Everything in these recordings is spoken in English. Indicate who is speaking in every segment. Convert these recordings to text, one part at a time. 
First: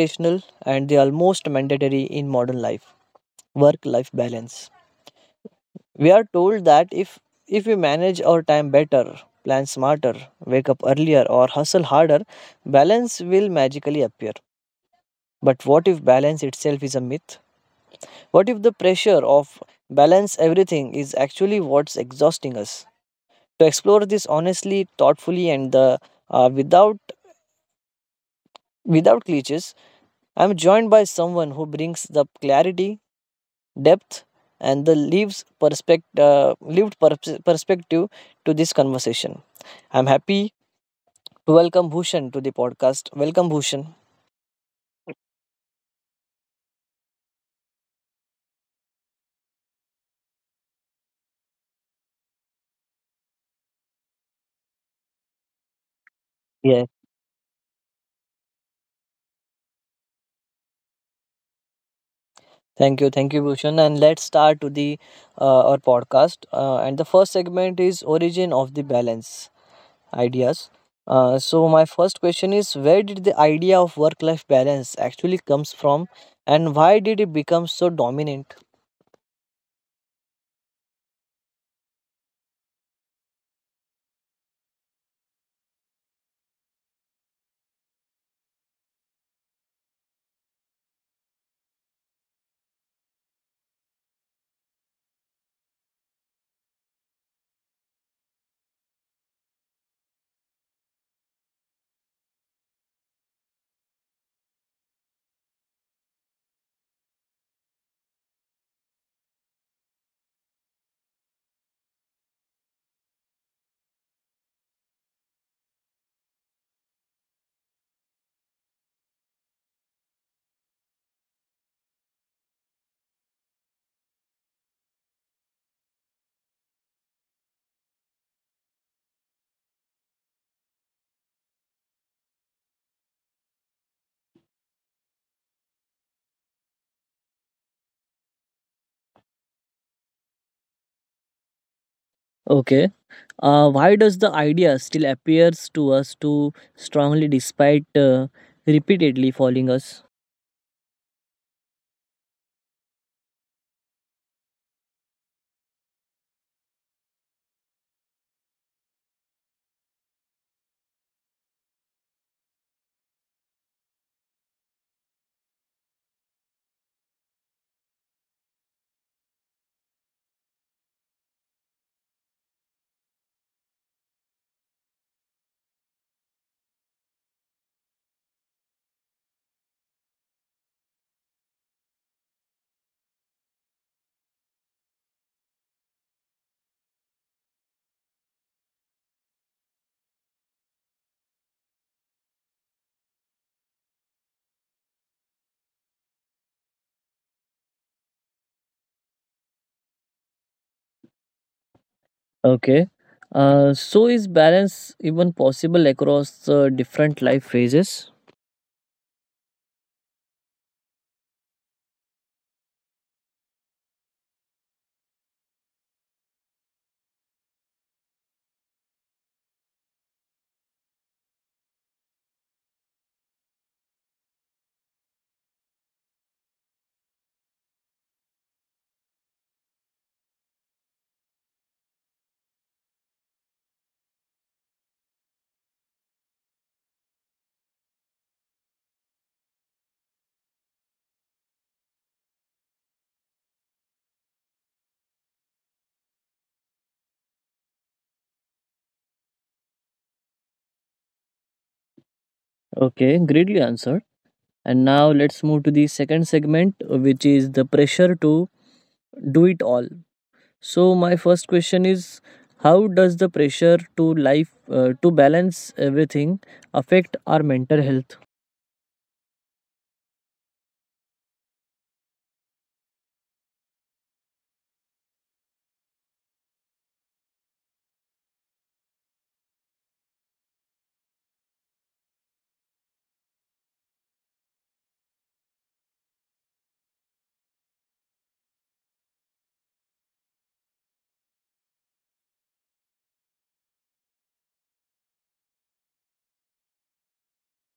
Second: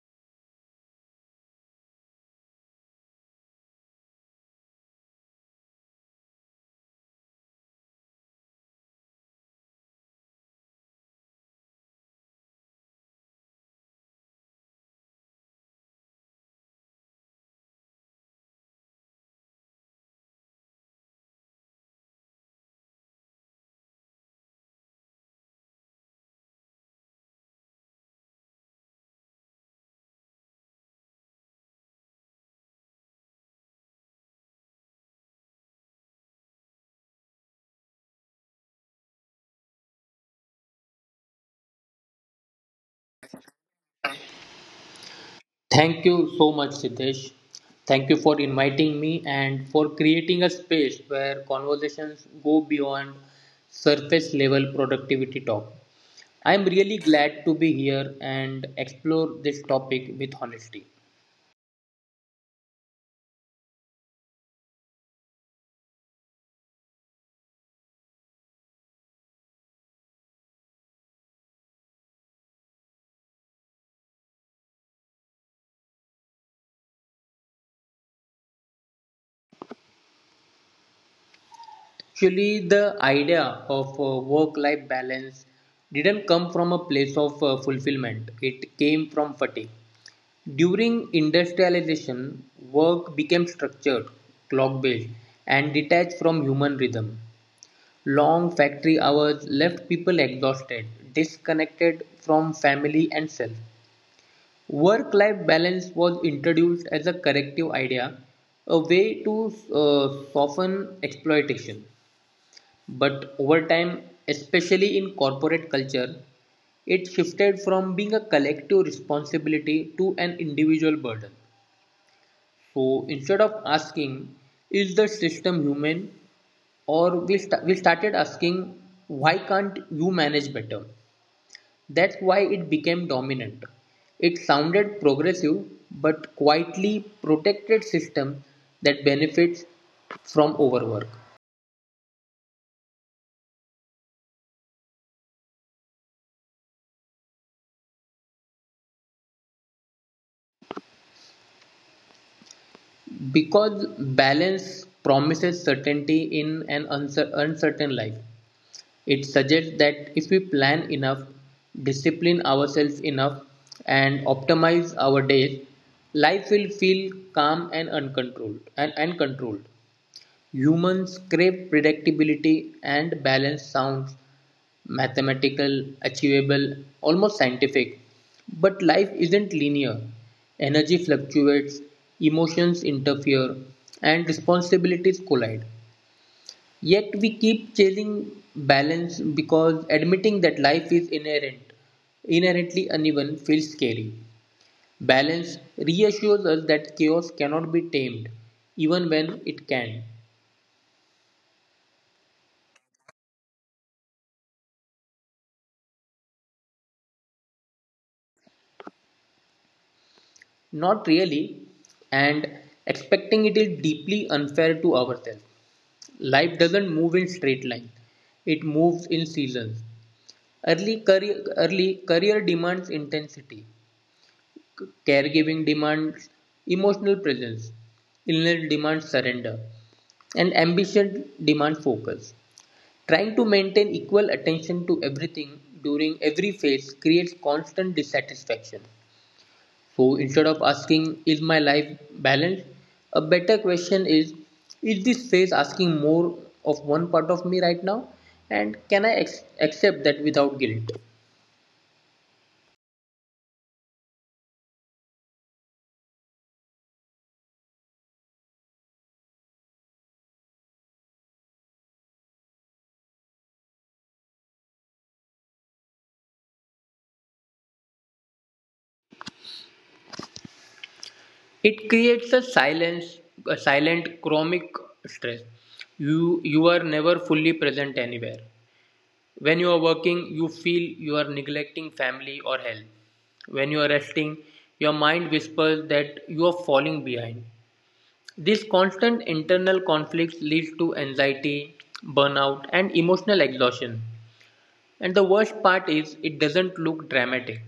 Speaker 1: aspirational, and they are almost mandatory in modern life work-life balance. We are told that if we manage our time better, plan smarter, wake up earlier, or hustle harder, balance will magically appear. But what if balance itself is a myth? What if the pressure of balance everything is actually what's exhausting us? To explore this honestly, thoughtfully, without without cliches. I'm joined by someone who brings the clarity, depth, and the lived perspective to this conversation. I'm happy to welcome Bhushan to the podcast. Welcome, Bhushan.
Speaker 2: Thank you so much, Siddesh. Thank you for inviting me and for creating a space where conversations go beyond surface level productivity talk. I'm
Speaker 1: Yes,
Speaker 2: really glad to be here and explore this topic with honesty.
Speaker 1: thank you, Bhushan. And let's start to the our podcast. And the first segment is origin of the balance ideas. So my first question is, where did the idea of work life balance actually comes from, and why did it become so dominant?
Speaker 2: Actually, the idea of work life balance didn't come from a place of fulfillment, it came from fatigue. During industrialization, work became structured, clock based, and detached from human rhythm. Long factory hours left people exhausted, disconnected from family and self. Work life balance was introduced as a corrective idea, a way to soften exploitation. But over time, especially in corporate culture, it shifted from being a collective responsibility to an individual burden. So instead of asking, is the system human? We started asking, why can't you manage better? That's why it became dominant. It sounded progressive but quietly protected system that benefits from overwork.
Speaker 1: Okay. Why does the idea still appears to us too strongly despite repeatedly following us?
Speaker 2: Because balance promises certainty in an uncertain life. It suggests that if we plan enough, discipline ourselves enough, and optimize our days, life will feel calm and uncontrolled and controlled. Humans crave predictability and balance sounds mathematical, achievable, almost scientific. But life isn't linear. Energy fluctuates, emotions interfere, and responsibilities collide. Yet we keep chasing balance because admitting that inherently uneven feels scary. Balance reassures us that chaos cannot be tamed, even when it can.
Speaker 1: Okay. So is balance even possible across different life phases?
Speaker 2: Not really, and expecting it is deeply unfair to ourselves. Life doesn't move in straight lines, it moves in seasons. Early career demands intensity. Caregiving demands emotional presence, illness demands surrender, and ambition demands focus. Trying to maintain equal attention to everything during every phase creates constant dissatisfaction. So instead of asking, is my life balanced? A better question is this phase asking more of one part of me right now? And can I accept that without guilt?
Speaker 1: Okay, greatly answered. And now let's move to the second segment, which is the pressure to do it all. So my first question is, how does the pressure to life to balance everything affect our mental health?
Speaker 2: It creates a silence, a silent chronic stress. You are never fully present anywhere. When you are working, you feel you are neglecting family or health. When you are resting, your mind whispers that you are falling behind. This constant internal conflict leads to anxiety, burnout, and emotional exhaustion. And the worst part is it doesn't look dramatic.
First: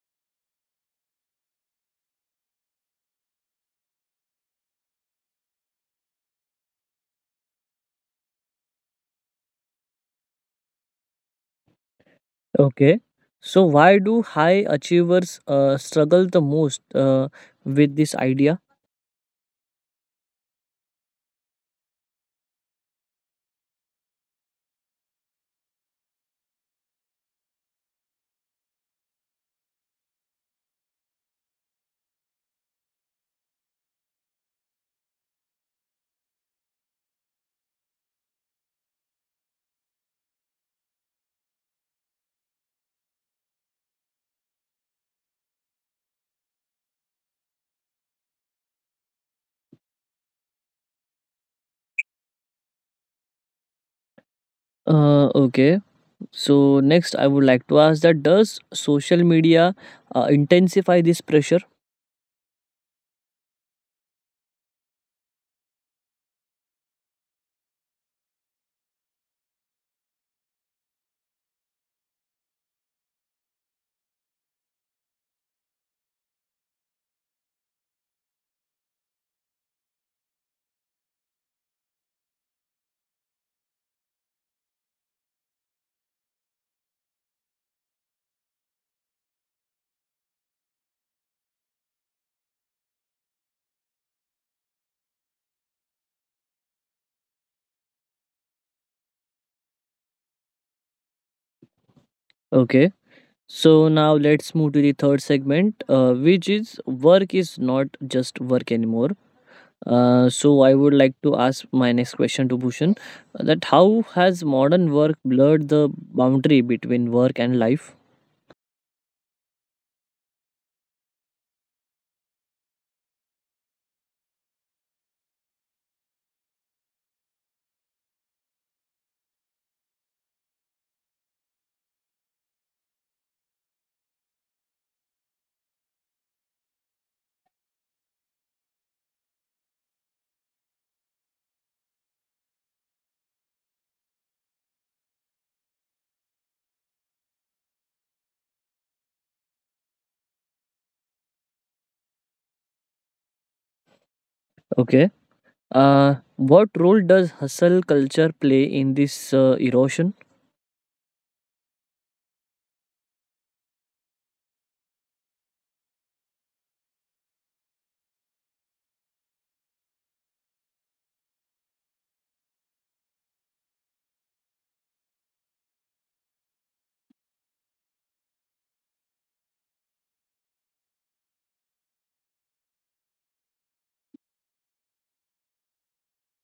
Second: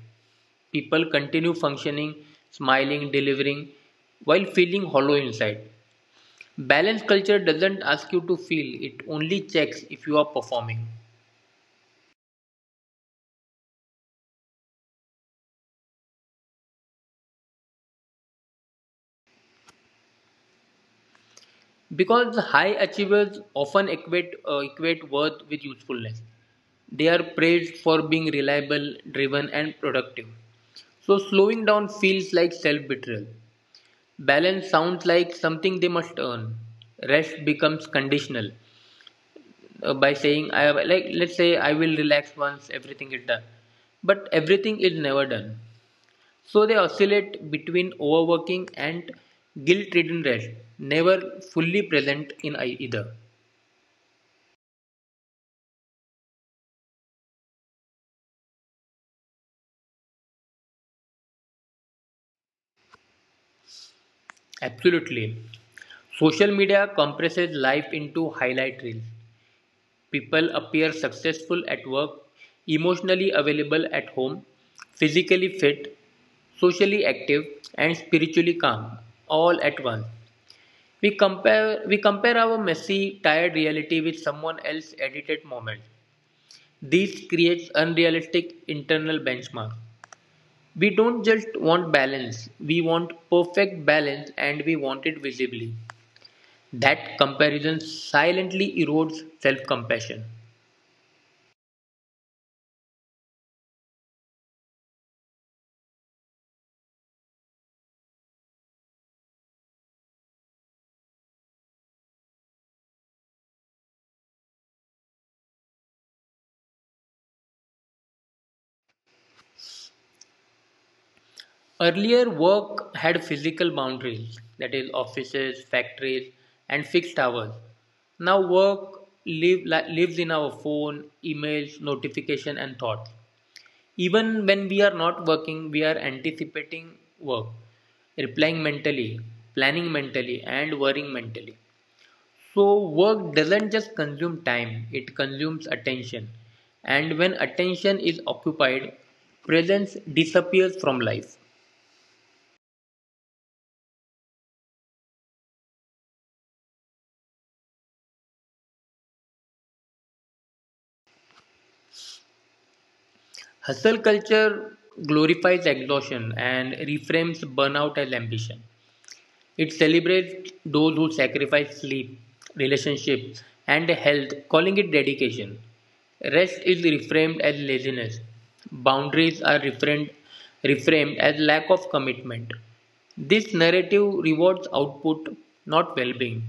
Speaker 2: People continue functioning, smiling, delivering, while feeling hollow inside. Balanced culture doesn't ask you to feel, it only checks if you are performing.
Speaker 1: Okay. So why do high achievers struggle the most with this idea?
Speaker 2: Because high achievers often equate worth with usefulness. They are praised for being reliable, driven, and productive. So, slowing down feels like self betrayal. Balance sounds like something they must earn. Rest becomes conditional by saying, I have, like, let's say, I will relax once everything is done. But everything is never done. So they oscillate between overworking and guilt-ridden rest, never fully present in either.
Speaker 1: Okay. So next I would like to ask that, does social media intensify this pressure?
Speaker 2: Absolutely. Social media compresses life into highlight reels. People appear successful at work, emotionally available at home, physically fit, socially active and spiritually calm all at once. We compare our messy, tired reality with someone else's edited moment. This creates unrealistic internal benchmark. We don't just want balance, we want perfect balance and we want it visibly. That comparison silently erodes self compassion.
Speaker 1: Okay. So now let's move to the third segment, which is work is not just work anymore. So I would like to ask my next question to Bhushan, that how has modern work blurred the boundary between work and life?
Speaker 2: Earlier, work had physical boundaries, that is, offices, factories, and fixed hours. Now, lives in our phone, emails, notification, and thoughts. Even when we are not working, we are anticipating work, replying mentally, planning mentally, and worrying mentally. So, work doesn't just consume time, it consumes attention. And when attention is occupied, presence disappears from life.
Speaker 1: Okay. What role does hustle culture play in this erosion?
Speaker 2: Hustle culture glorifies exhaustion and reframes burnout as ambition. It celebrates those who sacrifice sleep, relationships, and health, calling it dedication. Rest is reframed as laziness. Boundaries are reframed, reframed as lack of commitment. This narrative rewards output, not well being.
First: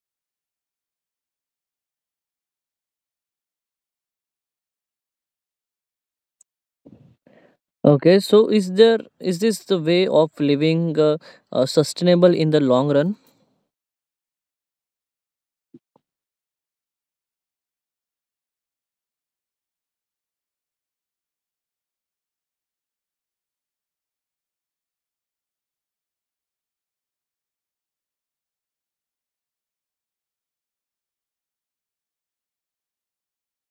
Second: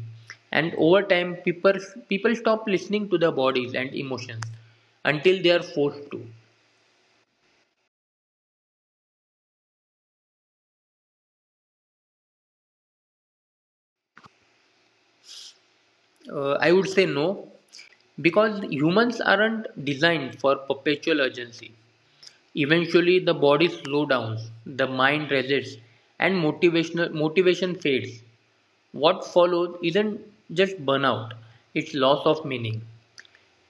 Speaker 2: And over time, people stop listening to their bodies and emotions until they are forced to.
Speaker 1: Okay, so is this the way of living sustainable in the long run?
Speaker 2: I would say no, because humans aren't designed for perpetual urgency. Eventually the body slows down, the mind resists, and motivation fades. What follows isn't just burnout, it's loss of meaning.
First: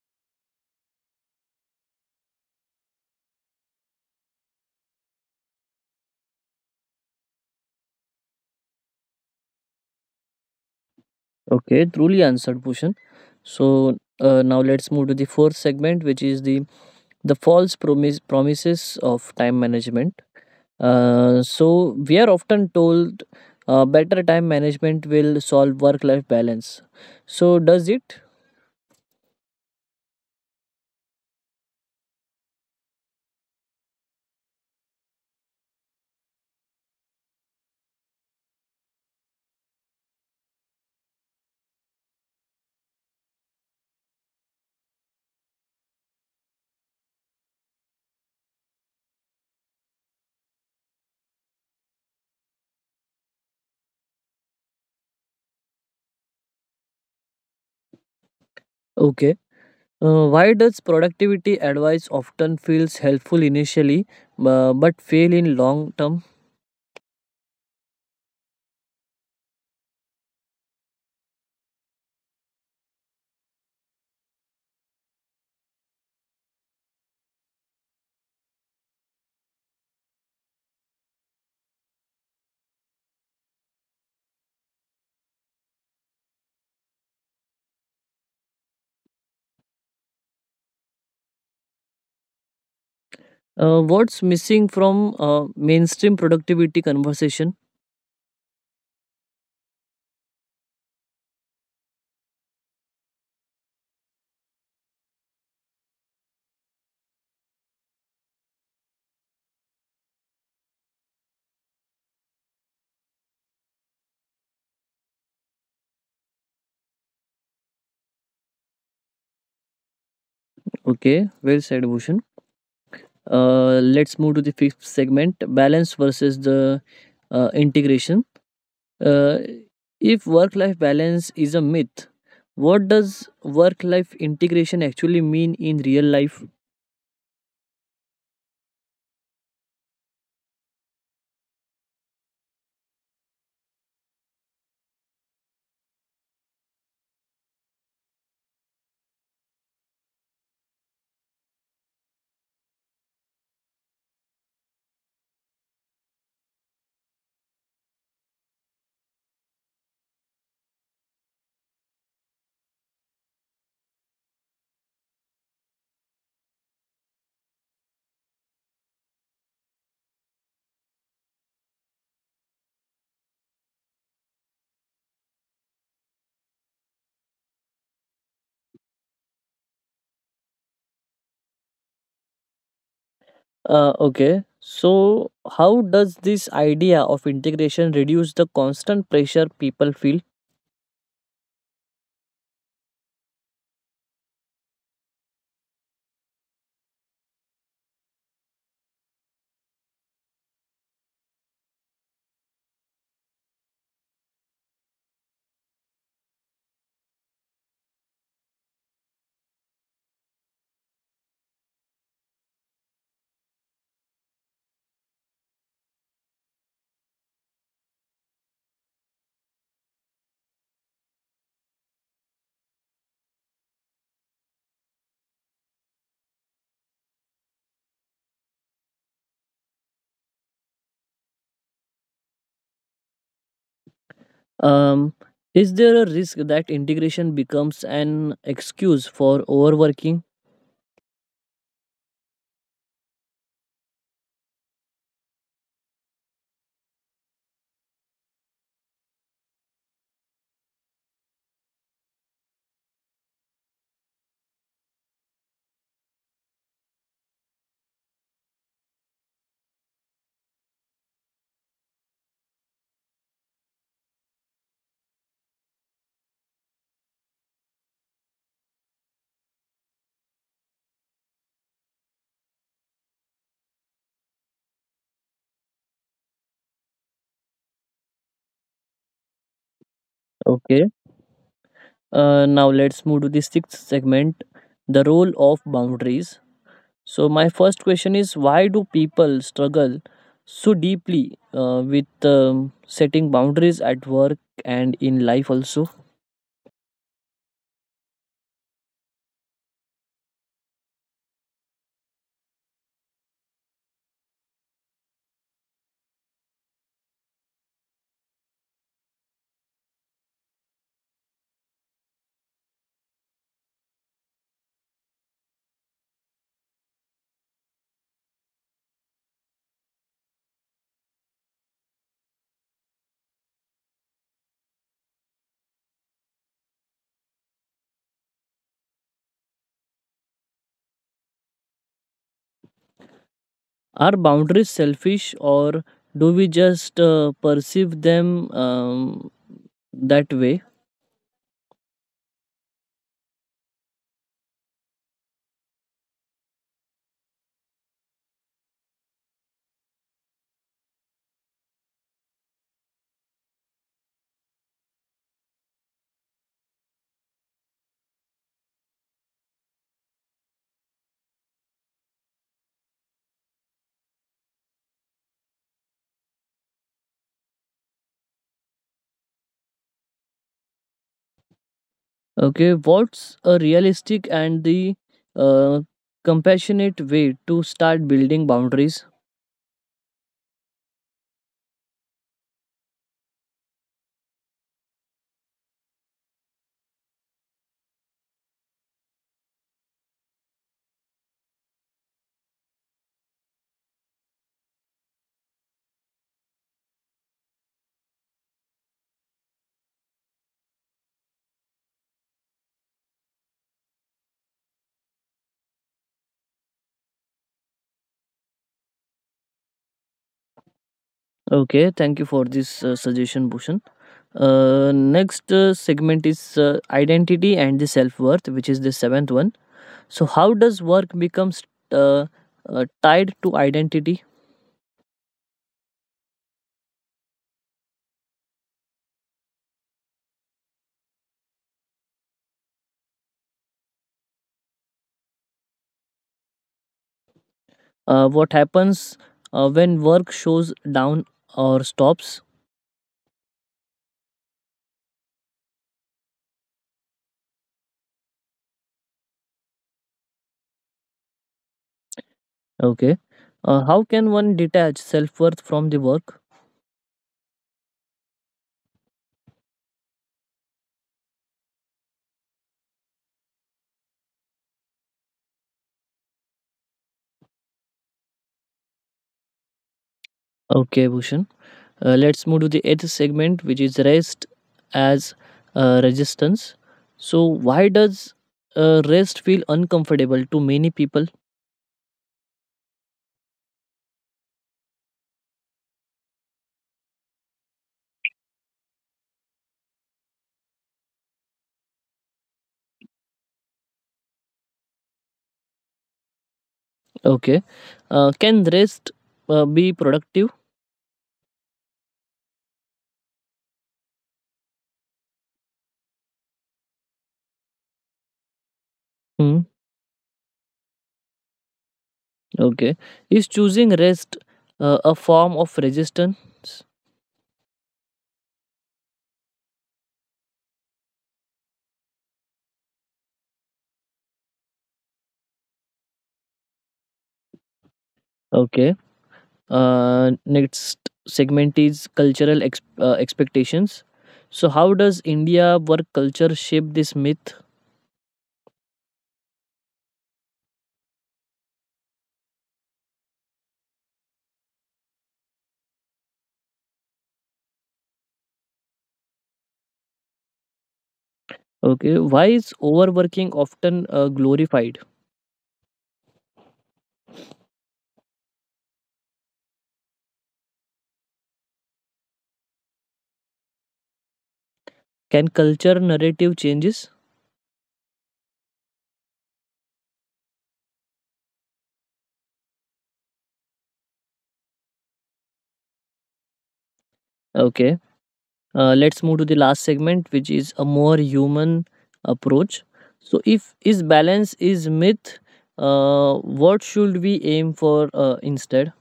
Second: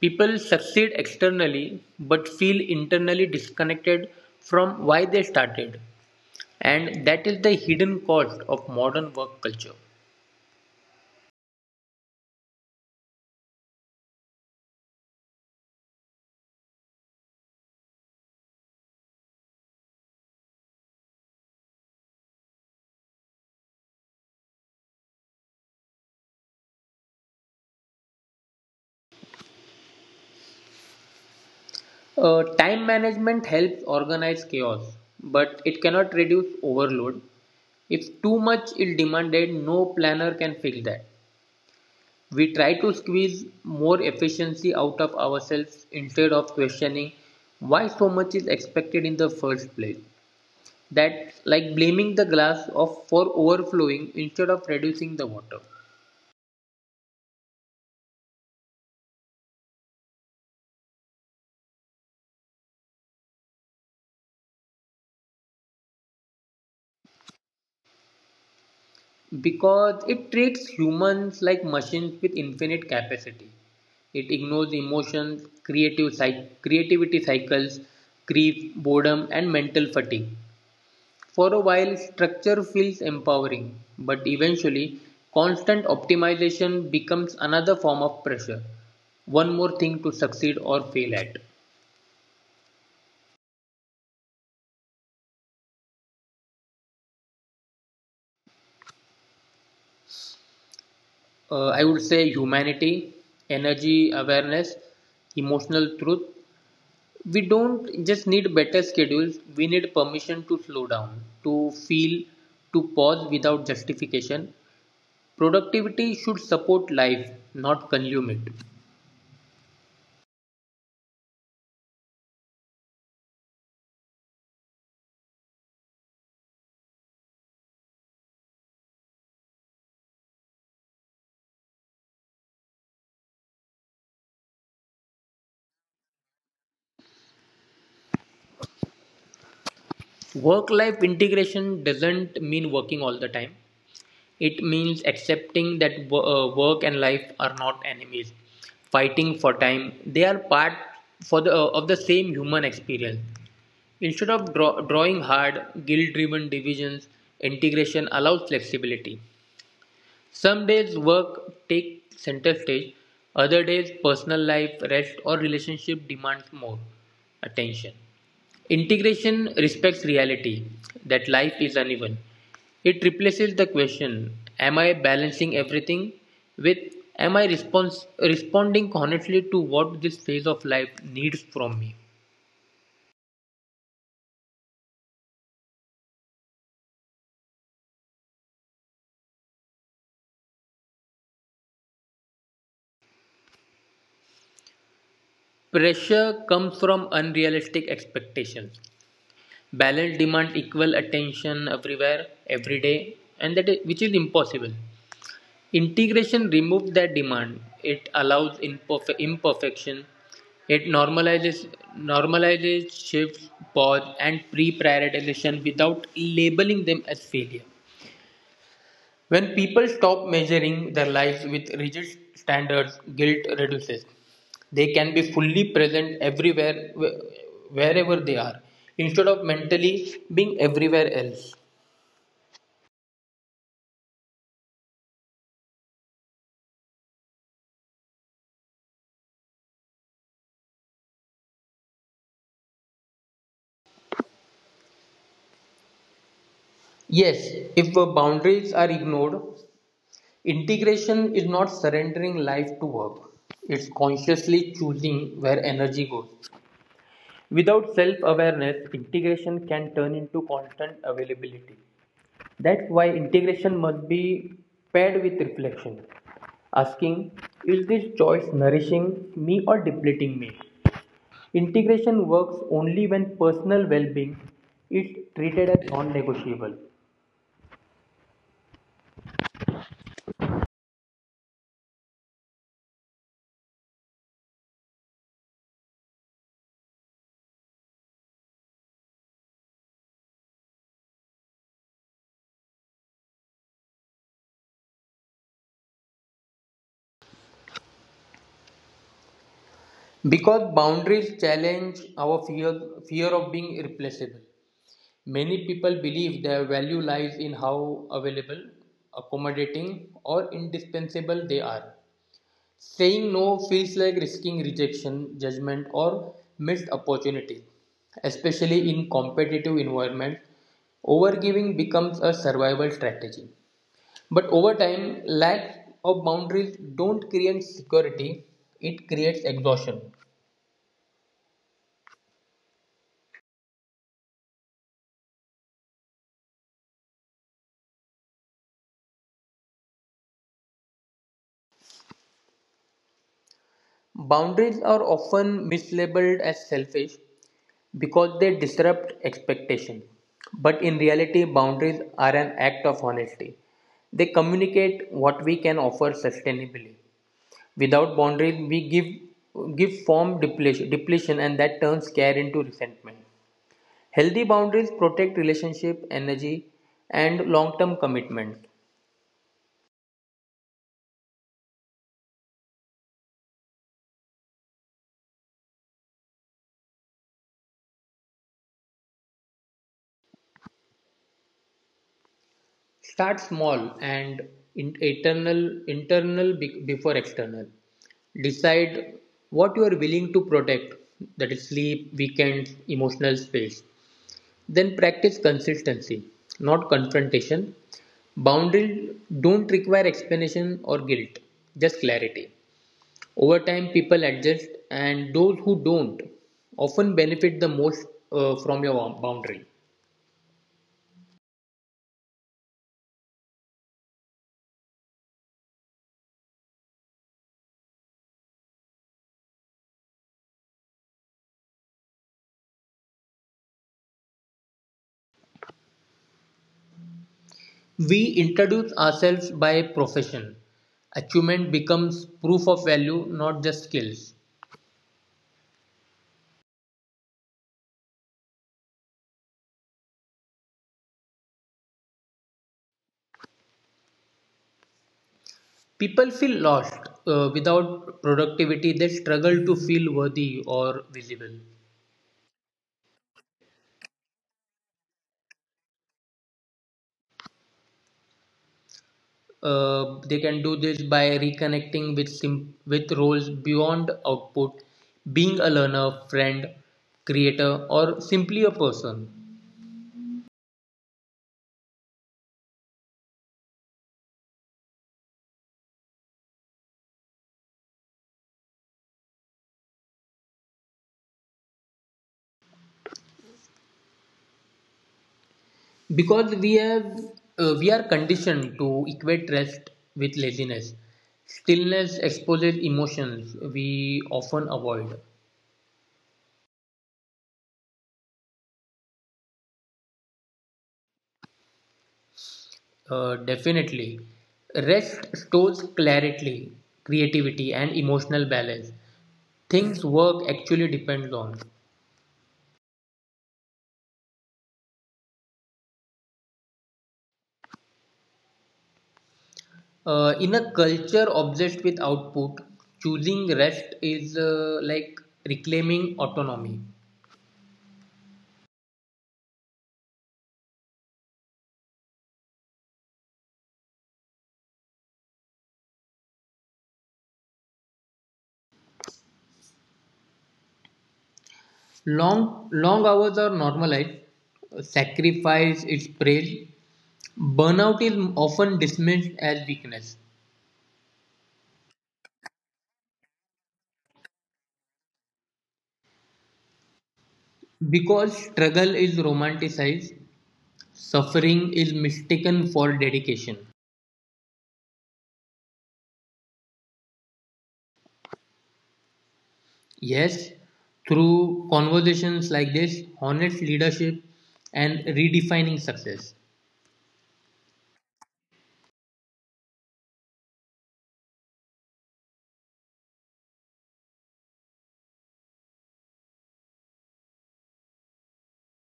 Speaker 2: People succeed externally but feel internally disconnected from why they started. And that is the hidden cost of modern work culture.
Speaker 1: Okay, truly answered, Bhushan. So now let's move to the fourth segment, which is the false promises of time management. So we are often told, better time management will solve work life balance. So does it?
Speaker 2: Time management helps organize chaos, but it cannot reduce overload. If too much is demanded, no planner can fix that. We try to squeeze more efficiency out of ourselves instead of questioning why so much is expected in the first place. That's like blaming the glass of for overflowing instead of reducing the water.
Speaker 1: Okay. Why does productivity advice often feels helpful initially but fail in long term?
Speaker 2: Because it treats humans like machines with infinite capacity. It ignores emotions, creative creativity cycles, grief, boredom, and mental fatigue. For a while, structure feels empowering, but eventually, constant optimization becomes another form of pressure. One more thing to succeed or fail at.
Speaker 1: What's missing from mainstream productivity conversation?
Speaker 2: I would say humanity, energy awareness, emotional truth. We don't just need better schedules, we need permission to slow down, to feel, to pause without justification. Productivity should support life, not consume it.
Speaker 1: Okay, well said, Bhushan. Let's move to the fifth segment, balance versus the integration. Uh, if work life balance is a myth, what does work life integration actually mean in real life?
Speaker 2: Work life integration doesn't mean working all the time. It means accepting that work and life are not enemies. Fighting for time, they are part of the same human experience. Instead of drawing hard, guilt driven divisions, integration allows flexibility. Some days work takes center stage, other days personal life, rest, or relationship demands more attention. Integration respects reality that life is uneven. It replaces the question, am I balancing everything, with, Am I response responding honestly to what this phase of life needs from me?
Speaker 1: Okay, so how does this idea of integration reduce the constant pressure people feel?
Speaker 2: Pressure comes from unrealistic expectations. Balance demand equal attention everywhere, every day, and that is, which is impossible. Integration removes that demand; it allows imperfection; it normalizes shifts, pause, and pre-prioritization without labeling them as failure. When people stop measuring their lives with rigid standards, guilt reduces. They can be fully present everywhere, wherever they are, instead of mentally being everywhere else.
Speaker 1: Um, is there a risk that integration becomes an excuse for overworking?
Speaker 2: Yes, if boundaries are ignored. Integration is not surrendering life to work, it's consciously choosing where energy goes. Without self awareness, integration can turn into constant availability. That's why integration must be paired with reflection, asking, is this choice nourishing me or depleting me? Integration works only when personal well being is treated as non negotiable.
Speaker 1: Okay, now let's move to the sixth segment, the role of boundaries. So, my first question is, why do people struggle so deeply with setting boundaries at work and in life also?
Speaker 2: Because boundaries challenge our fear of being replaceable. Many people believe their value lies in how available, accommodating, or indispensable they are. Saying no feels like risking rejection, judgment, or missed opportunity. Especially in competitive environments, overgiving becomes a survival strategy. But over time, lack of boundaries don't create security, it creates exhaustion.
Speaker 1: Are boundaries selfish, or do we just perceive them that way?
Speaker 2: Boundaries are often mislabeled as selfish, because they disrupt expectation. But in reality, boundaries are an act of honesty. They communicate what we can offer sustainably. Without boundaries, we give form depletion and that turns care into resentment. Healthy boundaries protect relationship, energy, and long-term commitment.
Speaker 1: Okay, what's a realistic and the uh, compassionate way to start building boundaries?
Speaker 2: Start small and internal before external. Decide what you are willing to protect, that is sleep, weekends, emotional space. Then practice consistency, not confrontation. Boundaries don't require explanation or guilt, just clarity. Over time, people adjust, and those who don't often benefit the most from your boundary.
Speaker 1: Okay, thank you for this suggestion, Bhushan. Next segment is identity and the self worth, which is the seventh one. So, how does work becomes uh, tied to identity?
Speaker 2: We introduce ourselves by profession. Achievement becomes proof of value, not just skills.
Speaker 1: What happens when work shows down or stops?
Speaker 2: People feel lost. Without productivity, they struggle to feel worthy or visible.
Speaker 1: Okay. How can one detach self worth from the work?
Speaker 2: They can do this by reconnecting with with roles beyond output, being a learner, friend, creator, or simply a person.
Speaker 1: Okay, Bhushan. Let's move to the eighth segment, which is rest as resistance. So, why does rest feel uncomfortable to many people?
Speaker 2: Because we have we are conditioned to equate rest with laziness. Stillness exposes emotions we often avoid.
Speaker 1: Okay. Can rest be productive?
Speaker 2: Definitely, rest stores clarity, creativity and emotional balance,
Speaker 1: Hmm.
Speaker 2: things work actually depends on.
Speaker 1: Okay. Is choosing rest a form of resistance?
Speaker 2: In a culture obsessed with output, choosing rest is like reclaiming autonomy.
Speaker 1: Okay. Next segment is cultural expectations. So, how does India work culture shape this myth?
Speaker 2: Long hours are normalized, sacrifice is praised. Burnout is often dismissed as weakness
Speaker 1: Okay. Why is overworking often glorified?
Speaker 2: because struggle is romanticized, suffering is mistaken for dedication.
Speaker 1: Can culture narrative changes?
Speaker 2: Yes, through conversations like this, honest leadership and redefining success.
Speaker 1: Okay. Let's move to the last segment, which is a more human approach. So, if is balance is myth, what should we aim for instead?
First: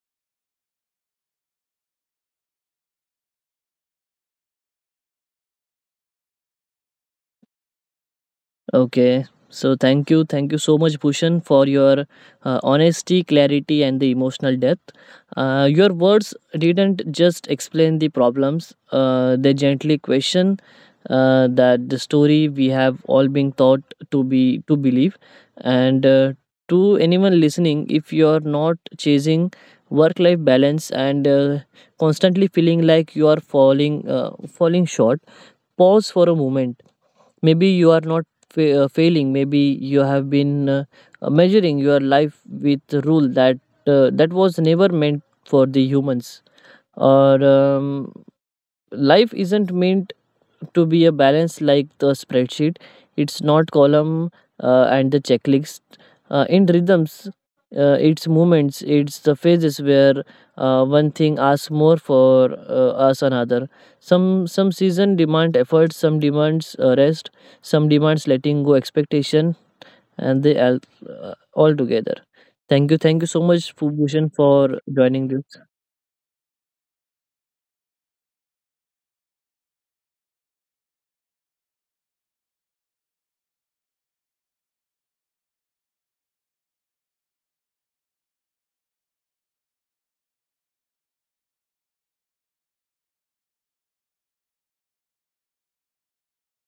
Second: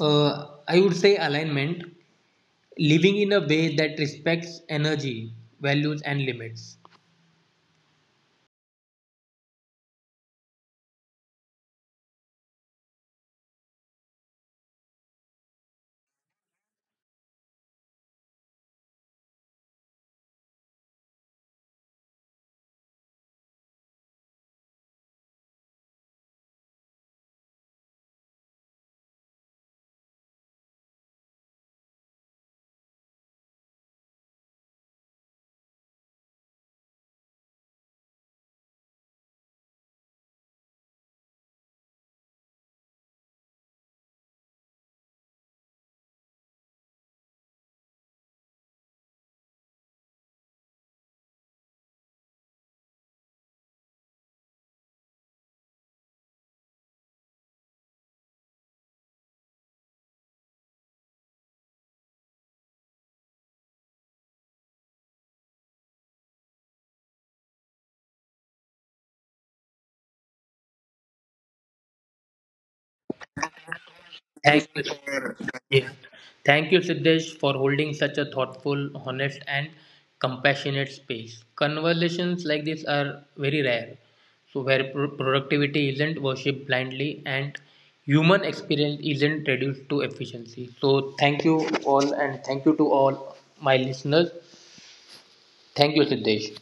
Speaker 2: I would say alignment, living in a way that respects energy, values, and limits.
Speaker 1: Okay. So thank you so much, Bhushan, for your honesty, clarity, and the emotional depth. Your words didn't just explain the problems; they gently question that the story we have all been taught to be to believe. And to anyone listening, if you are not chasing work-life balance and constantly feeling like you are falling short, pause for a moment. Maybe you are not failing. Maybe you have been measuring your life with a rule that was never meant for the humans. Or Life isn't meant to be a balance like the spreadsheet. It's not column and the checklist. In rhythms, it's movements, it's the phases where one thing asks more for us another. Some season demand effort, some demands rest, some demands letting go expectation, and they all together. Thank you so much, Bhushan, for
Speaker 2: Thank you
Speaker 1: joining
Speaker 2: for
Speaker 1: this.
Speaker 2: yes. Thank you, Siddesh, for holding such a thoughtful, honest, and compassionate space. Conversations like this are very rare, so where productivity isn't worshipped blindly and human experience isn't reduced to efficiency. So, thank you all, and thank you to all my listeners. Thank you, Siddesh.